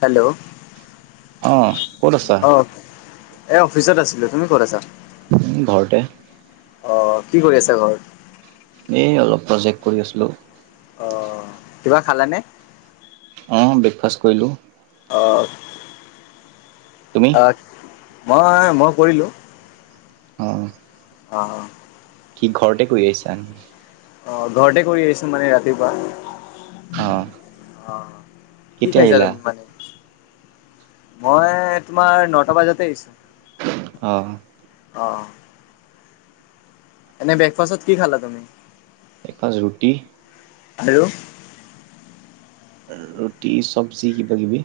Hello অ ক'ত আছা? অ এ অফিচত আছিলো তুমি ক'ত আছা উম ঘৰতে অ কি কৰি আছে ঘৰত এই অলপ প্ৰজেক্ট কৰি আছিলো অ কিবা খালানে অ ব্ৰেকফাষ্ট কৰিলো অ তুমি? অ মই মই কৰিলো অ অ কি ঘৰতে কৰি আহিছা নি অ ঘৰতে কৰি আহিছো মানে ৰাতিপুৱা অ অ কি কেতিয়া খাইছা আহিলা? তুমি মানে মই তোমাৰ নটা বজাতে আহিছো অ অ অ এনে ব্ৰেকফাষ্টত কি খালা তুমি এখন ৰুটি আৰু' ৰুটি, চবজি কিবা কিবি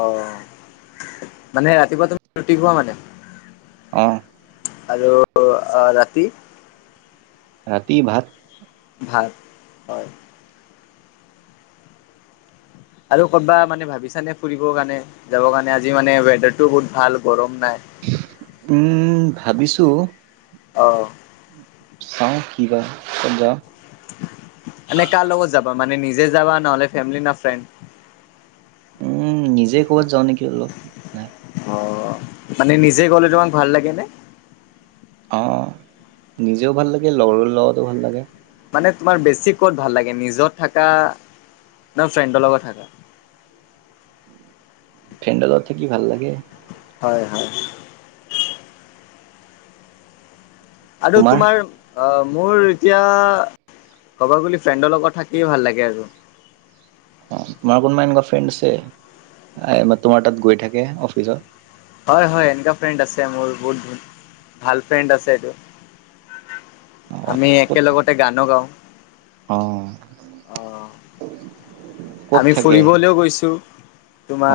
অ মানে ৰাতিপুৱা তুমি ৰুটি খোৱা মানে? অ আৰু ৰাতি ৰাতি ভাত ভাত হয় আৰু কত'বা মানে ভাবিছা নে ফুৰিবৰ কাৰণে যাবৰ কাৰণে আজি মানে ৱেডাৰটোও বহুত ভাল গৰম নাই। উম ভাবিছো অ চাওঁ কি বা ক'ত যাওঁ এনে কাৰ লগত যাবা? মানে নিজে যাবা নহ'লে ফেমিলি না ফ্ৰেণ্ড? উম নিজে ক'বাত যাওঁ নেকি অলপ নাই অ মানে নিজে গ'লে তোমাক ভাল লাগে নে? অ নিজেও ভাল লাগে লগৰৰ লগতো ভাল লাগে। মানে তোমাৰ বেছি ক'ত ভাল লাগে নিজত থাকা নে ফ্ৰেণ্ডৰ লগত থাকা? ফ্ৰেণ্ডৰ লগত থাকি ভাল লাগে। হয় হয় আৰু তোমাৰ অ মোৰ এতিয়া ক'ব গ'লি ফ্ৰেণ্ডৰ লগত থাকিয়ে ভাল লাগে আৰু। তোমাৰ কোনোবা এনেকুৱা ফ্ৰেণ্ড আছে আই বা তোমাৰ তাত গৈ থাকে অফিচত? হয় হয় এনেুৱা ফ্ৰেণ্ড আছে মোৰ বহুত বহুত ভাল ফ্ৰেণ্ড আছে এটো অ আমি ক'ত থাকে একেলগতে গানো গাওঁ। অ অ ক'ত আমি থাকে ফুৰিবলৈও গৈছোঁ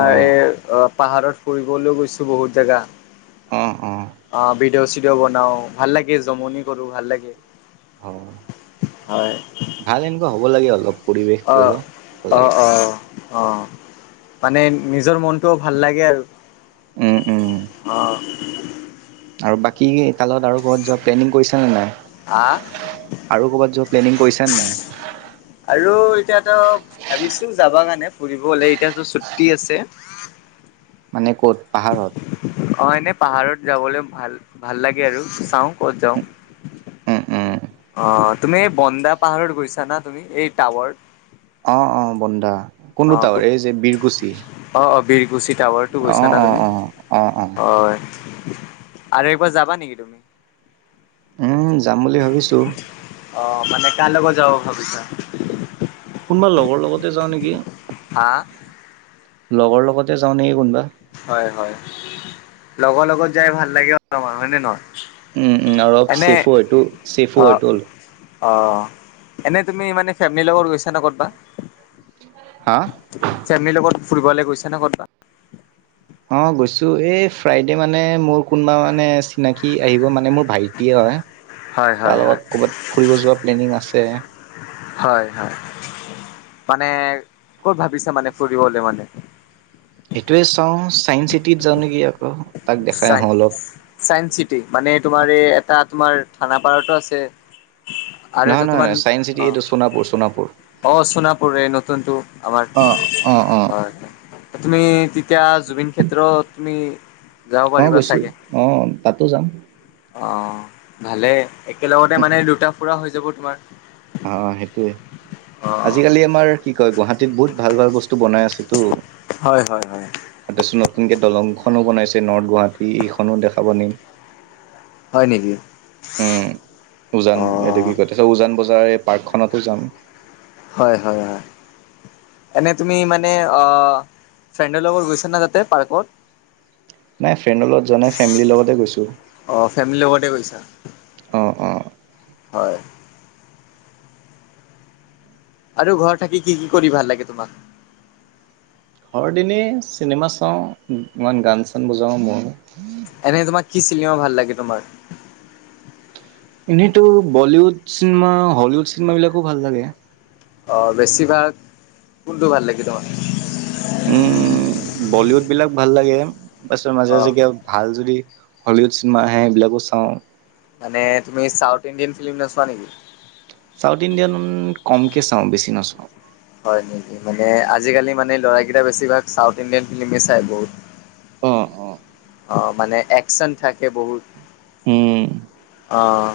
অ এ অ পাহাৰত ফুৰিবলৈ গৈছোঁ বহুত জেগা অ অ অ ভিডিঅ' চিডিঅ' বনাওঁ ভাল লাগে জমনি কৰোঁ ভাল লাগে। অ হয় ভাল এনেকুৱা হ'ব লাগে অলপ। পৰিৱেশটো অ অলপ ভাল অ লাগে অ অ মানে নিজৰ মনটোও ভাল লাগে আৰু উম উম অ। আৰু বাকী তালগত আৰু কবাত যোৱা প্লেনিং কৰিছা নে নাই? আআ আৰু কবাত যোৱা প্লেনিং কৰিছা নে নাই? আৰু এতিয়াতো ভাবিছো যাব কাৰণে ফুৰিবলে এতিয়াতো ছুটি আছে। মানে ক'ত পাহাৰত? অ এনে পাহাৰত যাবলে ভাল লাগে আৰু চাওঁ ক'ত যাওঁ। উম উম অ তুমি এই বন্দা পাহাৰত গৈছা না তুমি এই টাৱাৰ? অ অ বন্দা কোনটো অ টাৱাৰ এই যে বীৰকুছি? অ অ বীৰকুছি টাৱাৰটো অ গৈছা ন অ তুমি? অ অ অ হয় আৰু একবাৰ যাবা নেকি তুমি? উম যাম বুলি ভাবিছো। অ মানে কাৰ লগত যাব ভাবিছা? কোনোবা লগৰ লগতে যাওঁ নেকি। হা লগৰ লগতে যাওঁ নেকি কোনোবা। হয় হয়, লগৰ লগত যাই ভাল লাগে আৰু হয় নে নহয়? এনে অ' [unintelligible] অ', এনেই তুমি মানে ফেমলিৰ লগত গৈছা নে কতবা? হা? ফেমলিৰ লগত ফুৰিবলে গৈছা নে কত'বা? অ' গৈছো, এই ফ্ৰাইডে মানে মোৰ কোনোবা মানে চিনাকি আহিব মানে, মোৰ ভাইটিয়ে হয়। হয় হয় তাৰ হয়, লগত ক'ৰবাত ফুৰিব যোৱা প্লেনিং আছে। হয় হয়, মানে ক'ত ভাবিছে মানে ফুৰিবলৈ মানে? সেইটোৱে, চাওঁ, চাইন্স চিটিত যাওঁ নেকি আকৌ। তাক দেখাই আহোঁ চাইন্স অলপ। চাইন্স চিটি মানে তোমাৰ এই এটা তোমাৰ থানাপাৰতো আছে। আৰু নহয় এটা তোমাৰ নহয়, চাইন্স চিটি অ' এইটো সোণাপুৰ, সোণাপুৰ। অ' সোণাপুৰ এ নতুনটো আমাৰ অ', অ', অ', হয়। তুমি তেতিয়া জুবিন ক্ষেত্ৰত তুমি যাব অঁ, পাৰিবা গৈছোঁ, চাগে অঁ তাতো যাম। অ', ভালে একেলগতে মানে দুটা ফুৰা হৈ যাব তোমাৰ। অ, সেইটোৱে। অ আজিকালি আমাৰ কি কয়? গুৱাহাটীত বহুত ভাল ভাল বস্তু বনাই আছোঁটো। হয়, হয়, হয়। তাৰপিছত নতুনকে দলংখনো বনাইছে, নৰ্থ-গুৱাহাটী এইখনো দেখাব নিম। হয় নেকি? উম, উজান অ এইটো কি কয়? তাৰপিছত উজান বজাৰ এই পাৰ্কখনতো যাম। হয়, হয়, হয়। এনে তুমি মানে অ ফ্ৰেণ্ডৰ লগত গৈছা না, তাতে পাৰ্কত? নাই ফ্ৰেণ্ডৰ লগত যোৱা নাই, ফেমিলিৰ লগতে গৈছোঁ। অ', ফেমিলি লগত। তে গৈছা, অ অ হয়। আৰু ঘৰত থাকি কি কি কৰি ভাল লাগে তোমাক? ঘৰত এনেই চিনেমা চাওঁ, ইমান গান-চান বজাওঁ মোৰ। এনেই তোমাক কি চিনেমা ভাল লাগে তোমাৰ? এনেইতো বলীউড চিনেমা, হলিউড চিনেমাবিলাকো ভাল লাগে। অঁ, বেছিভাগ কোনটো ভাল লাগে তোমাৰ? উম, বলিউড বিলাক ভাল লাগে, অ [unintelligible] ভাল যদি হলিউড চিনেমা আহে, সেইবিলাকো চাওঁ। মানে, তুমি চাউথ-ইণ্ডিয়ান ফিল্ম নোচোৱা নেকি? চাউথ-ইণ্ডিয়ান কমকে চাওঁ, বেছি নচাওঁ। হয় নেকি? মানে আজিকালি মানে ল'ৰা কেইটা বেছিভাগ চাউথ-ইণ্ডিয়ান ফিল্মে চাই বহুত। অ অ অ' মানে একচন থাকে বহুত। উম। অঁ।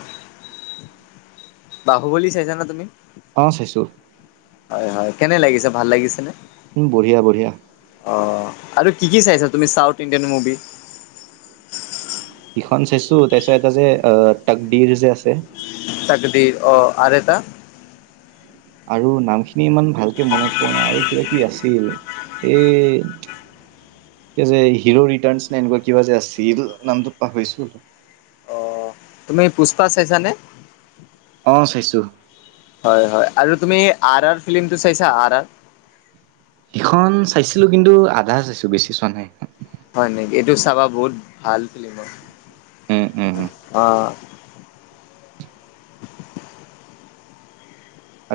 বাহুবলী চাইছা নে তুমি? অঁ, চাইছো। হয় হয়, কেনে লাগিছে, ভাল লাগিছে নে? উম বঢ়িয়া, বঢ়িয়া। অঁ, আৰু কি কি চাইছা তুমি চাউথ-ইণ্ডিয়ান মভি? ইখন চাইছো তাৰপিছত এটা যে তকদিৰ যে আছে তকদিৰ অ আৰু এটা আৰু নামখিনি ইমান ভালকে মনত পৰা নাই আৰু কিবা কিবি আছিল এ এই যে হিৰো ৰিটাৰ্ নে এনেকুৱা কিবা যে আছিল নামটোত পাহৰিছো অলপ অ তুমি পুষ্পা চাইছানে অ চাইছোঁ হয় হয় আৰু তুমি আৰ আৰ ফিল্মটো চাইছা আৰ আৰ ইখন চাইছিলো কিন্তু আধা চাইছো বেছি চোৱা নাই হয় নেকি এইটো চাবা বহুত ভাল ফিল্ম হয় উম উম উম অ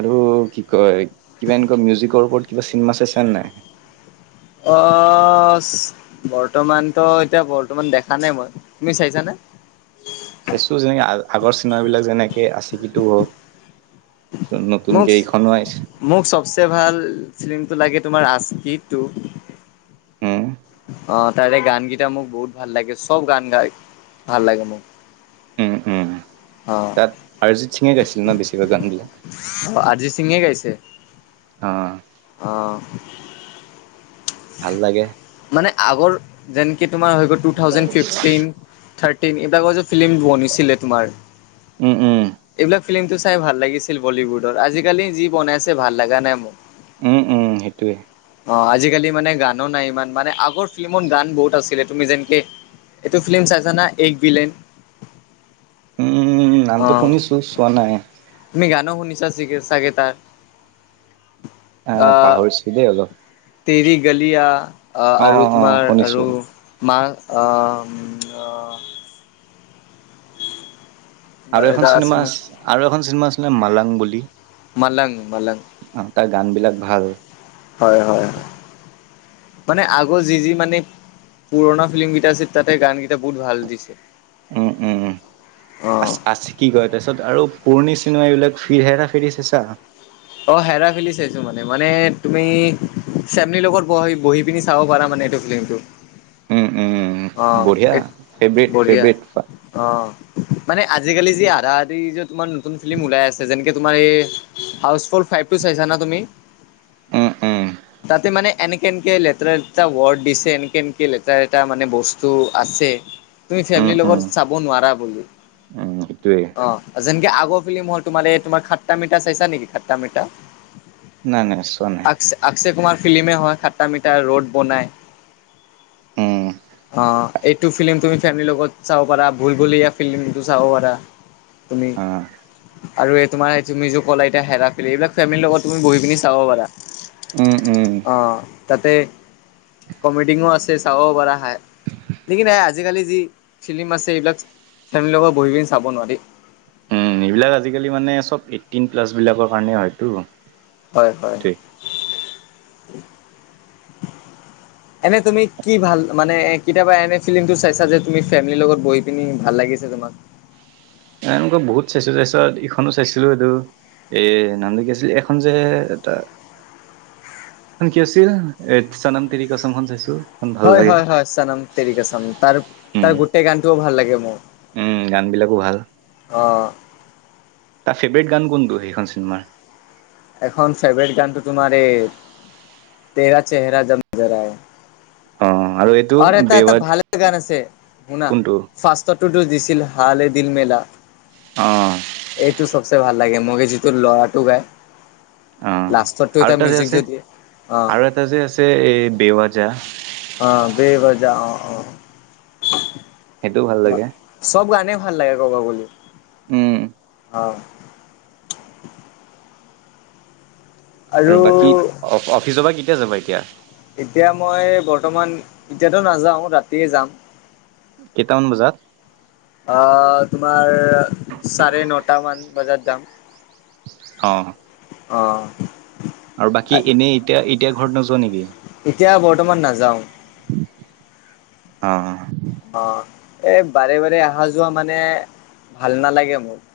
আৰু কি কয় কিবা এনেকুৱা মিউজিকৰ ওপৰত কিবা চিনেমা চাইছা নাই অ বৰ্তমানতো এতিয়া বৰ্তমান দেখা নাই মই তুমি চাইছানে চাইছোঁ যেনেকে আগৰ চিনেমা বিলাক যেনেকে আচিকি টু হওক নতুনকে মোক এইখনো আহিছে মোক চবচে ভাল ফিলিমটো লাগে তোমাৰ আজকি টো হু অ তাৰে গানকেইটা মোক বহুত ভাল লাগে চব গান গাই ভাল লাগে মোক অ আৰ্জিত সিঙে গাইছিলে ন' বেছিভাগ গান বিলাক। অ' আৰ্জিত সিঙে গাইছে। অ'। অ'। ভাল লাগে। মানে আগৰ যেনেকে তোমাৰ হৈ গ'ল টু থাউজেন্ড ফিফটিন। থাৰ্টিন এইবিলাকৰ যে ফিল্ম বনিছিলে তোমাৰ। উম, উম। এইবিলাক ফিল্মতটো চাই ভাল লাগিছিল বলীউডৰ আজিকালি যি বনাই আছে ভাল লগা নাই মোক উম উম সেইটোয়ে অ আজিকালি মানে গানো নাই ইমান মানে আগৰ ফিল্মত গান বহুত আছিলে তুমি যেনেকে এইটো ফিল্ম চাইছানা এক বিলেন। উম, নামটো অ' শুনিছোঁ চোৱা নাই। তুমি গানো শুনিছা ছিকে চাগে তাৰ। অ' আহ পাহৰিছো দেই অলপ। তেৰি গলিয়া অ', আৰু অ', অ', তোমাৰ শুনিছো। আৰু মা অ'। অ'। তোমাৰ আৰু এখন এটা চিনেমা আছিল ন আৰু এখন চিনেমা আছিলে মালাং বুলি। মালাং মালাং। অ' তাৰ গান বিলাক ভাল। হয় হয়, মানে আগৰ যি যি মানে পুৰণা ফিল্ম কেইটা আছিল তাতে গানকেইটা বহুত ভাল দিছে। উম, উম, অ আছ আছি কি কয় তাৰপিছত আৰু পুৰণি চিনেমা এইবিলাক ফিৰ হেৰা ফেৰি চাইছা। অ' হেৰা ফেলি চাইছো মানে মানে তুমি চেমেলিৰ লগত বহি বহি পিনি চাব পাৰা মানে এইটো। ফ্লিমটো উম, উম, বঢ়িয়া ফেভৰেট বঢ়িয়া ফেভৰেট। অ'। মানে আজিকালি যি আধা আধি তোমাৰ নতুন ফিল্ম ওলাই আছে যেনেকে তোমাৰ এই হাউচ ফ'ৰ ফাইভটো চাইছানে তুমি, উম, উম। তাতে মানে এনে কেনকে লেতেৰা লেতৰা ৱৰ্ড দিছে এনেকে এনেকে লেতেৰা এটা মানে বস্তু আছে। তুমি উম, ফেমিলিৰ উম, লগত চাব নোৱাৰা বুলো উম, সেইটোৱে অ'। যেনকে আগৰ ফিল্ম হ'ল তোমাল এই তোমাৰ খাট্টা মিঠা চাইছা নেকি খাট্টা মিঠা। নাই নাই চোৱা নাই। আক্সে কুমাৰ ফিল্মে হয় সাতটা মিটাৰ ৰোড বনাই। উম, অ' এইটো ফিল্ম তুমি ফেমিলিৰ লগত চাব পাৰা ভুল ভুলিয়া ফিল্মটো চাব পাৰা। তুমি অ'। আৰু এই তোমাৰ তুমি যোৰ ক'লা এতিয়া হেৰা এইবিলাক ফেমিলিৰ লগত তুমি বহি পিনি চাব পাৰা। উম, উম। অ' তাতে কমেডিঙো আছে চাব পৰা হয়। যিকি নাই আজিকালি যি ফিল্ম আছে এইবিলাক ফেমেলি লগত বহি পিনি চাব নোৱাৰি। উম এইবিলাক আজিকালি মানে চব এইটিন প্লাছবিলাকৰ কাৰণে হয়তো। হয় হয়। এনে তুমি কি ভাল মানে কেতিয়াবা এনে ফিলিমটো চাইছা যে তুমি ফেমিলিৰ লগত বহি পিনি ভাল লাগিছে তোমাৰ। এ এনেকুৱা বহুত চাইছো তাৰপিছত ইখনো চাইছিলো এইটো এ নামটো কি আছিল এখন যে এটা এখন কি আছিল এই চানাম তিৰি কচম খন চাইছোঁ। হয় হয় হয় চনম তেৰি কচম তাৰ উম তাৰ গোটেই গানটোও ভাল লাগে মোৰ। উম, গান বিলাকো ভাল, অ তাৰ ফেভৰেট গান কোনটো সেইখন চিনেমাৰ। এখন ফেভাৰট গানটো তোমাৰ এই তেৰা চেহেৰা জ জৰা অ আৰু এইটো আৰু এটা এটা বেৱাত ভালে গান আছে শুনা কোনটো ফাৰ্ষ্টটো দিছিল হালে দিল মেলা অ এইটো চবচে ভাল লাগে মোৰ যিটো লৰাটো গায় অ লাষ্টতটো এটা মিউজিক যে দি অ আৰু এটা যে আছে এই বেৱ যা অ বেৱ বজা অ অ সেইটোও ভাল লাগে চব গানে ভাল লাগে ক'ব গ'লে। উম। অ'। আৰু বাকী অ' অফিচৰ পৰা কেতিয়া যাবা এতিয়া। এতিয়া মই বৰ্তমান এতিয়াতো নাযাওঁ ৰাতিয়ে যাম কেইটামান বজাত অ তোমাৰ চাৰে নটা মান বজাত যাম অ অ আৰু বাকী এনেই এতিয়া এতিয়া ঘৰত নোযোৱা নেকি এতিয়া বৰ্তমান নাযাও অ অ এই বাৰে বাৰে অহা যোৱা মানে ভাল নালাগে মোক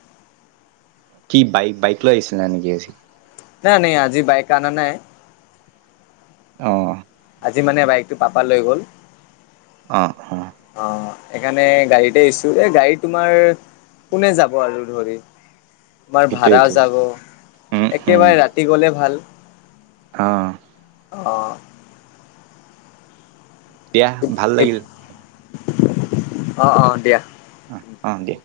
কি বাইক বাইক লৈ আহিছিল না নেকি আজি নাই নাই আজি বাইক আনা নাই অৱ। আজি মানে বাইকতটো পাপা লৈ গ'ল। অৱ অৱ। অৱ সেইকাৰণে গাড়ীতে আহছো এ গাড়ী তোমাৰ কোনে যাব আৰু ধৰি তোমাৰ সেইটোৱে ভাড়াও সেইটোৱে যাব উম একেবাৰে ৰাতি গ'লে ভাল। অৱ। অৱ। দিয়া ভাল লাগিল। অৱ অৱ দিয়া। অৱ অৱ দিয়া।